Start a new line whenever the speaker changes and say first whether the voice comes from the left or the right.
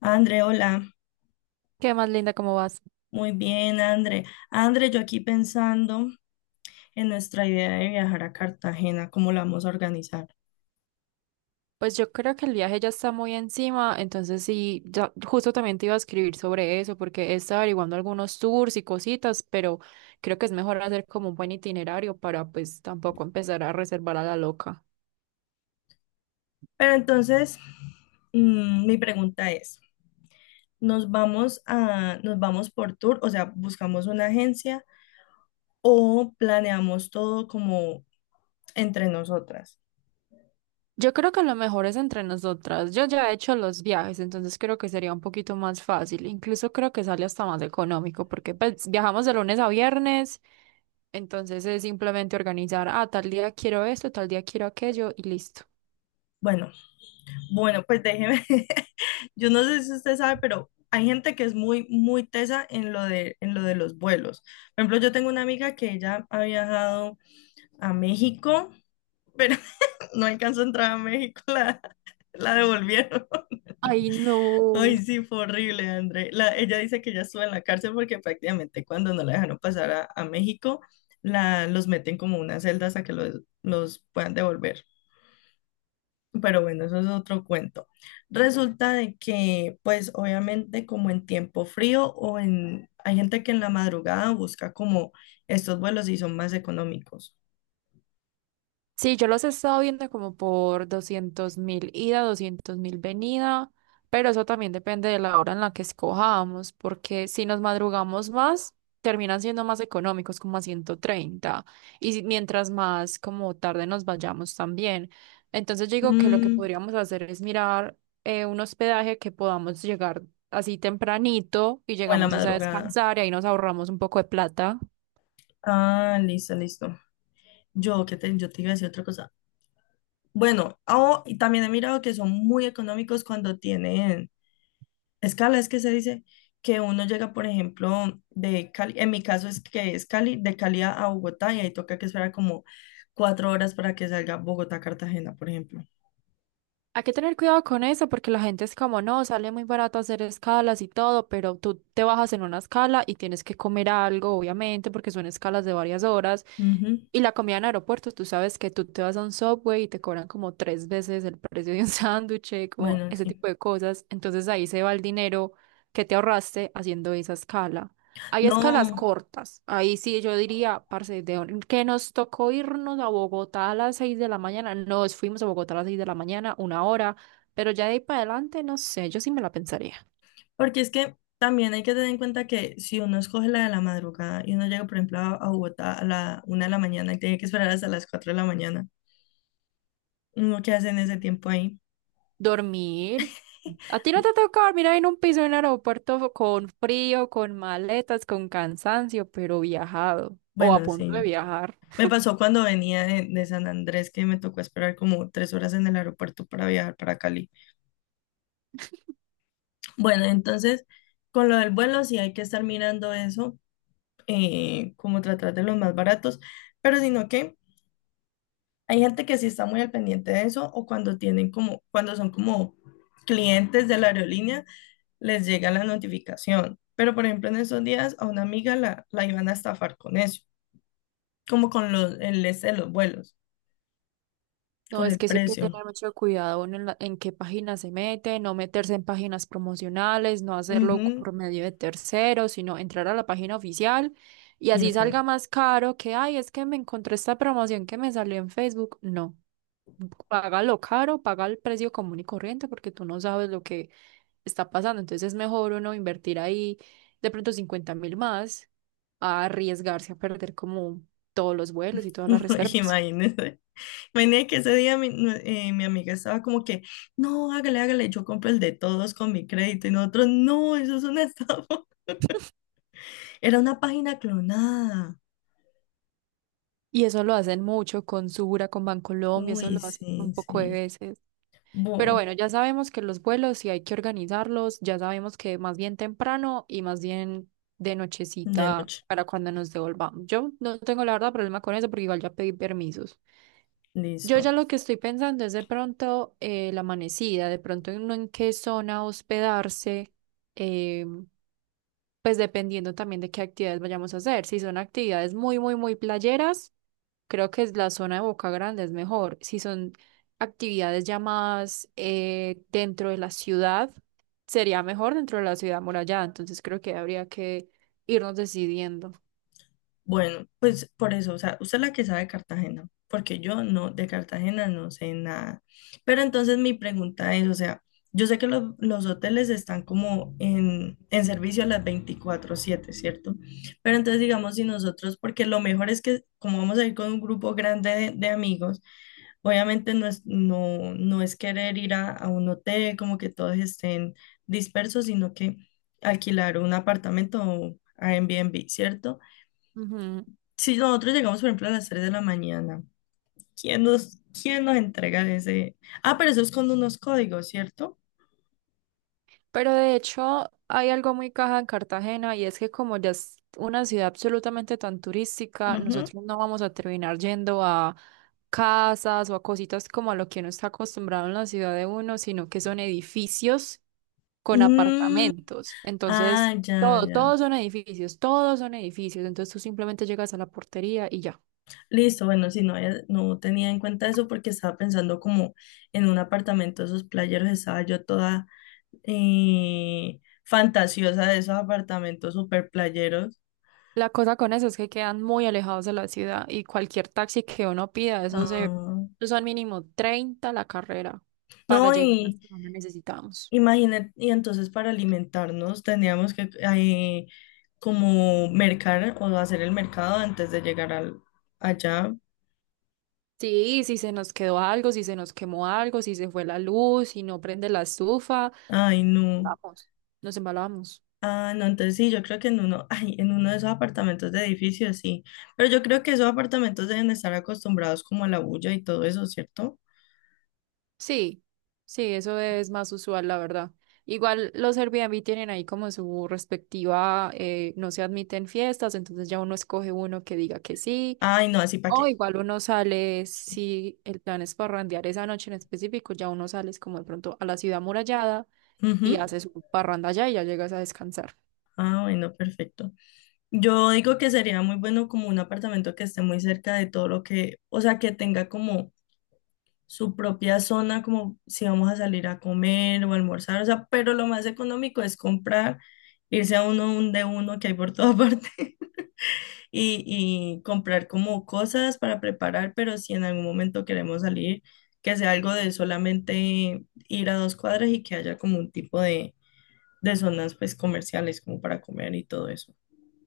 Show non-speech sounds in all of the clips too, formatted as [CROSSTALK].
left: André, hola.
right: ¿Qué más, Linda? ¿Cómo vas?
left: Muy bien, André. André, yo aquí pensando en nuestra idea de viajar a Cartagena, cómo la vamos a organizar.
right: Pues yo creo que el viaje ya está muy encima, entonces sí, ya justo también te iba a escribir sobre eso, porque he estado averiguando algunos tours y cositas, pero creo que es mejor hacer como un buen itinerario para pues tampoco empezar a reservar a la loca.
left: Pero entonces, mi pregunta es, ¿nos vamos por tour? O sea, ¿buscamos una agencia o planeamos todo como entre nosotras?
right: Yo creo que lo mejor es entre nosotras. Yo ya he hecho los viajes, entonces creo que sería un poquito más fácil. Incluso creo que sale hasta más económico, porque pues, viajamos de lunes a viernes, entonces es simplemente organizar, tal día quiero esto, tal día quiero aquello y listo.
left: Bueno, bueno, pues déjeme. [LAUGHS] Yo no sé si usted sabe, pero hay gente que es muy, muy tesa en lo de los vuelos. Por ejemplo, yo tengo una amiga que ella ha viajado a México, pero [LAUGHS] no alcanzó a entrar a México, [LAUGHS] la devolvieron. [LAUGHS]
right: Ay, no.
left: Ay, sí, fue horrible, André. Ella dice que ya estuvo en la cárcel porque prácticamente cuando no la dejaron pasar a México, los meten como unas celdas hasta que los puedan devolver. Pero bueno, eso es otro cuento. Resulta de que, pues obviamente como en tiempo frío Hay gente que en la madrugada busca como estos vuelos y son más económicos.
right: Sí, yo los he estado viendo como por 200.000 ida, 200.000 venida, pero eso también depende de la hora en la que escojamos, porque si nos madrugamos más, terminan siendo más económicos, como a 130, y mientras más como tarde nos vayamos también. Entonces yo digo que lo que
left: Mm,
right: podríamos hacer es mirar un hospedaje que podamos llegar así tempranito y
left: o en la
right: llegamos es a
left: madrugada.
right: descansar y ahí nos ahorramos un poco de plata.
left: Ah, listo, listo. Yo te iba a decir otra cosa. Bueno, ah, y también he mirado que son muy económicos cuando tienen escala, es que se dice que uno llega, por ejemplo, de Cali, en mi caso es que es Cali, de Cali a Bogotá y ahí toca que esperar como 4 horas para que salga Bogotá-Cartagena, por ejemplo.
right: Hay que tener cuidado con eso porque la gente es como, no, sale muy barato hacer escalas y todo, pero tú te bajas en una escala y tienes que comer algo, obviamente, porque son escalas de varias horas.
left: Ujú.
right: Y la comida en aeropuertos, tú sabes que tú te vas a un Subway y te cobran como tres veces el precio de un [LAUGHS] sándwich, como
left: Bueno,
right: ese
left: sí.
right: tipo de cosas. Entonces ahí se va el dinero que te ahorraste haciendo esa escala. Hay escalas
left: No,
right: cortas. Ahí sí yo diría, parce, que nos tocó irnos a Bogotá a las 6 de la mañana. Nos fuimos a Bogotá a las 6 de la mañana, una hora. Pero ya de ahí para adelante, no sé, yo sí me la pensaría.
left: porque es que también hay que tener en cuenta que si uno escoge la de la madrugada y uno llega, por ejemplo, a Bogotá a la 1 de la mañana y tiene que esperar hasta las 4 de la mañana, uno que hace en ese tiempo ahí.
right: Dormir. ¿A ti no te toca dormir ahí en un piso en un aeropuerto con frío, con maletas, con cansancio, pero viajado o a
left: Bueno,
right: punto de
left: sí.
right: viajar?
left: Me pasó cuando venía de San Andrés que me tocó esperar como 3 horas en el aeropuerto para viajar para Cali. Bueno, entonces, con lo del vuelo sí hay que estar mirando eso, como tratar de los más baratos, pero sino que hay gente que sí está muy al pendiente de eso o cuando tienen como, cuando son como clientes de la aerolínea, les llega la notificación. Pero, por ejemplo, en esos días a una amiga la iban a estafar con eso, como con el este de los vuelos.
right: No,
left: Con
right: es
left: el
right: que eso hay que
left: precio.
right: tener mucho cuidado uno en, en qué página se mete, no meterse en páginas promocionales, no hacerlo
left: Ujú.
right: por medio de terceros, sino entrar a la página oficial y
left: Y
right: así
left: hacerlo.
right: salga más caro que, ay, es que me encontré esta promoción que me salió en Facebook. No, paga lo caro, paga el precio común y corriente porque tú no sabes lo que está pasando. Entonces es mejor uno invertir ahí de pronto 50.000 más a arriesgarse a perder como todos los vuelos y todas las
left: [LAUGHS]
right: reservas.
left: Imagínese. Imagínese que ese día mi amiga estaba como que, no, hágale, hágale, yo compro el de todos con mi crédito. Y nosotros, no, eso es una estafa. [LAUGHS] Era una página clonada.
right: Y eso lo hacen mucho con Sura, con Bancolombia, eso
left: Uy,
right: lo hacen un
left: sí,
right: poco de
left: sí.
right: veces. Pero
left: Voy
right: bueno, ya sabemos que los vuelos sí hay que organizarlos, ya sabemos que más bien temprano y más bien de
left: de
right: nochecita
left: noche.
right: para cuando nos devolvamos. Yo no tengo la verdad problema con eso porque igual ya pedí permisos. Yo
left: Listo.
right: ya lo que estoy pensando es de pronto la amanecida, de pronto en, no en qué zona hospedarse, eh, pues dependiendo también de qué actividades vayamos a hacer. Si son actividades muy, muy, muy playeras. Creo que es la zona de Boca Grande es mejor. Si son actividades ya más dentro de la ciudad, sería mejor dentro de la ciudad amurallada. Entonces creo que habría que irnos decidiendo.
left: Bueno, pues por eso, o sea, usted es la que sabe de Cartagena, porque yo no, de Cartagena no sé nada. Pero entonces mi pregunta es, o sea, yo sé que los hoteles están como en servicio a las 24/7, ¿cierto? Pero entonces digamos si nosotros, porque lo mejor es que como vamos a ir con un grupo grande de amigos, obviamente no es querer ir a un hotel como que todos estén dispersos, sino que alquilar un apartamento o Airbnb, ¿cierto?
right: Ujú.
left: Si nosotros llegamos, por ejemplo, a las 3 de la mañana, ¿quién nos entrega ese? Ah, pero eso es con unos códigos, ¿cierto?
right: Pero de hecho hay algo muy caja en Cartagena y es que como ya es una ciudad absolutamente tan turística,
left: Ujú.
right: nosotros no vamos a terminar yendo a casas o a cositas como a lo que uno está acostumbrado en la ciudad de uno, sino que son edificios con
left: Mm,
right: apartamentos.
left: ah,
right: Entonces,
left: ya, ya.
right: todos son edificios, todos son edificios. Entonces tú simplemente llegas a la portería y ya.
left: Listo, bueno, si no, no tenía en cuenta eso porque estaba pensando como en un apartamento de esos playeros, estaba yo toda fantasiosa de esos apartamentos super playeros.
right: La cosa con eso es que quedan muy alejados de la ciudad y cualquier taxi que uno pida,
left: Ah,
right: eso son mínimo 30 la carrera para
left: no,
right: llegar
left: y
right: hasta donde necesitamos.
left: imagínate, y entonces para alimentarnos teníamos que, como mercar o hacer el mercado antes de llegar allá.
right: Sí, si se nos quedó algo, si se nos quemó algo, si se fue la luz, si no prende la estufa,
left: Ay, no.
right: vamos, nos embalamos.
left: Ah, no, entonces sí, yo creo que en uno, ay, en uno de esos apartamentos de edificios, sí. Pero yo creo que esos apartamentos deben estar acostumbrados como a la bulla y todo eso, ¿cierto?
right: Sí, sí, eso es más usual, la verdad. Igual los Airbnb tienen ahí como su respectiva, no se admiten fiestas, entonces ya uno escoge uno que diga que sí.
left: Ay, no, así para
right: O
left: qué.
right: igual uno sale, si el plan es parrandear esa noche en específico, ya uno sales como de pronto a la ciudad amurallada y
left: Ujú.
right: haces un parranda allá y ya llegas a descansar.
left: Ah, bueno, perfecto. Yo digo que sería muy bueno como un apartamento que esté muy cerca de todo lo que, o sea, que tenga como su propia zona, como si vamos a salir a comer o a almorzar, o sea, pero lo más económico es comprar, irse a un de uno que hay por toda [LAUGHS] parte y comprar como cosas para preparar, pero si en algún momento queremos salir, que sea algo de solamente ir a 2 cuadras y que haya como un tipo de zonas pues comerciales como para comer y todo eso.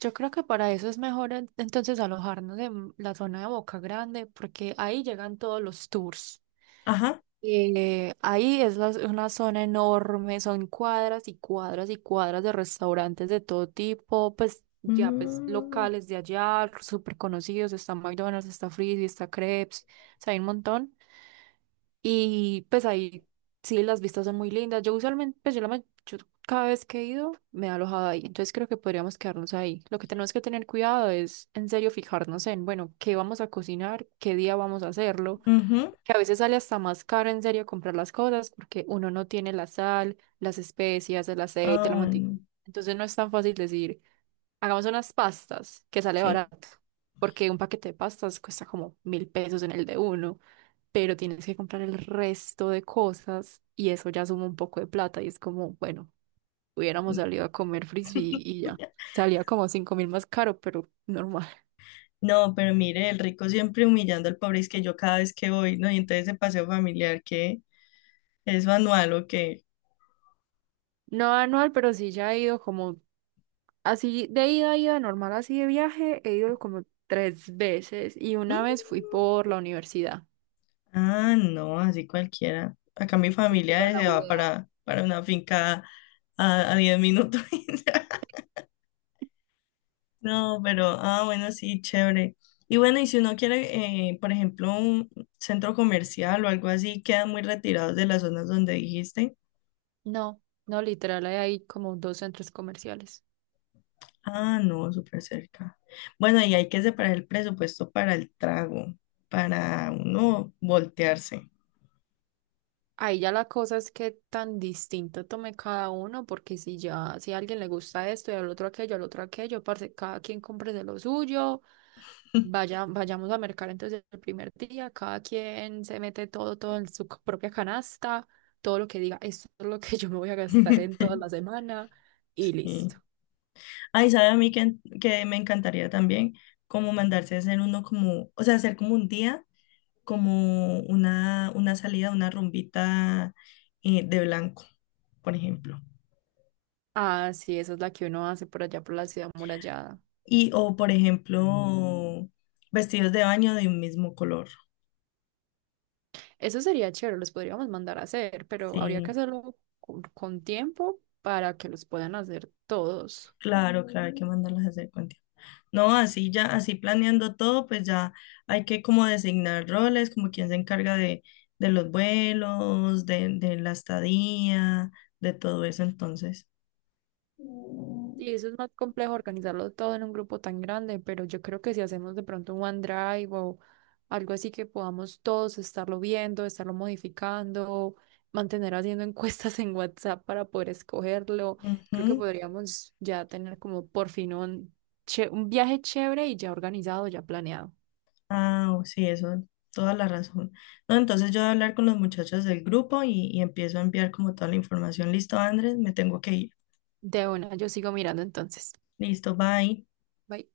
right: Yo creo que para eso es mejor entonces alojarnos en la zona de Boca Grande, porque ahí llegan todos los tours.
left: Ajá.
right: Ahí es una zona enorme, son cuadras y cuadras y cuadras de restaurantes de todo tipo, pues ya pues
left: Mm,
right: locales de allá, súper conocidos, está McDonald's, está Frisby, está Crepes, o sea, hay un montón. Y pues ahí sí las vistas son muy lindas. Yo usualmente, yo cada vez que he ido me he alojado ahí, entonces creo que podríamos quedarnos ahí. Lo que tenemos que tener cuidado es en serio fijarnos en, bueno, qué vamos a cocinar, qué día vamos a hacerlo
left: ujú.
right: que a veces sale hasta más caro en serio comprar las cosas porque uno no tiene la sal, las especias, el aceite,
left: Ah,
right: la
left: bueno,
right: mantequilla. Entonces no es tan fácil decir, hagamos unas pastas que sale
left: sí.
right: barato, porque un paquete de pastas cuesta como 1.000 pesos en el de uno, pero tienes que comprar el resto de cosas y eso ya suma un poco de plata y es como, bueno, hubiéramos salido a comer frisbee y ya.
left: [LAUGHS]
right: Salía como 5.000 más caro, pero normal.
left: No, pero mire, el rico siempre humillando al pobre, es que yo cada vez que voy, ¿no? Y entonces ese paseo familiar que es manual o qué.
right: No anual, pero sí ya he ido como. Así de ida, ida normal, así de viaje, he ido como 3 veces y una
left: ¿Mm?
right: vez fui por la universidad.
left: Ah, no, así cualquiera. Acá mi
right: ¿Quién iba a
left: familia
right: la
left: se va
right: ULA?
left: para una finca a 10 minutos. [LAUGHS] No, pero, ah, bueno, sí, chévere. Y bueno, y si uno quiere, por ejemplo, un centro comercial o algo así, quedan muy retirados de las zonas donde dijiste.
right: No, no, literal, hay ahí como dos centros comerciales.
left: Ah, no, súper cerca. Bueno, y hay que separar el presupuesto para el trago, para uno voltearse.
right: Ahí ya la cosa es que tan distinto tome cada uno, porque si ya, si a alguien le gusta esto y al otro aquello, parce, cada quien compre de lo suyo. Vaya, vayamos a mercar entonces el primer día, cada quien se mete todo, todo en su propia canasta, todo lo que diga, esto es lo que [LAUGHS] yo me voy a gastar en toda
left: [LAUGHS]
right: la semana y
left: Sí.
right: listo.
left: Ay, sabe a mí que me encantaría también como mandarse a hacer uno como, o sea, hacer como un día, como una salida, una rumbita de blanco, por ejemplo.
right: Ah, sí, esa es la que uno hace por allá por la ciudad amurallada.
left: O por ejemplo, Mm. vestidos de baño de un mismo color.
right: Eso sería chévere, los podríamos mandar a hacer, pero habría que
left: Sí,
right: hacerlo con tiempo para que los puedan hacer todos.
left: claro, claro, hay que mandarlas a hacer con. No, así ya, así planeando todo, pues ya hay que como designar roles, como quién se encarga de los vuelos, de la estadía, de todo eso, entonces.
right: Y eso es más complejo organizarlo todo en un grupo tan grande, pero yo creo que si hacemos de pronto un OneDrive algo así que podamos todos estarlo viendo, estarlo modificando, mantener haciendo [LAUGHS] encuestas en WhatsApp para poder escogerlo. Creo que
left: Ujú.
right: podríamos ya tener como por fin un, un viaje chévere y ya organizado, ya planeado.
left: Ah, sí, eso, toda la razón. No, entonces yo voy a hablar con los muchachos del grupo y empiezo a enviar como toda la información. Listo, Andrés, me tengo que ir.
right: De una, yo sigo mirando entonces.
left: Listo, bye.
right: Bye.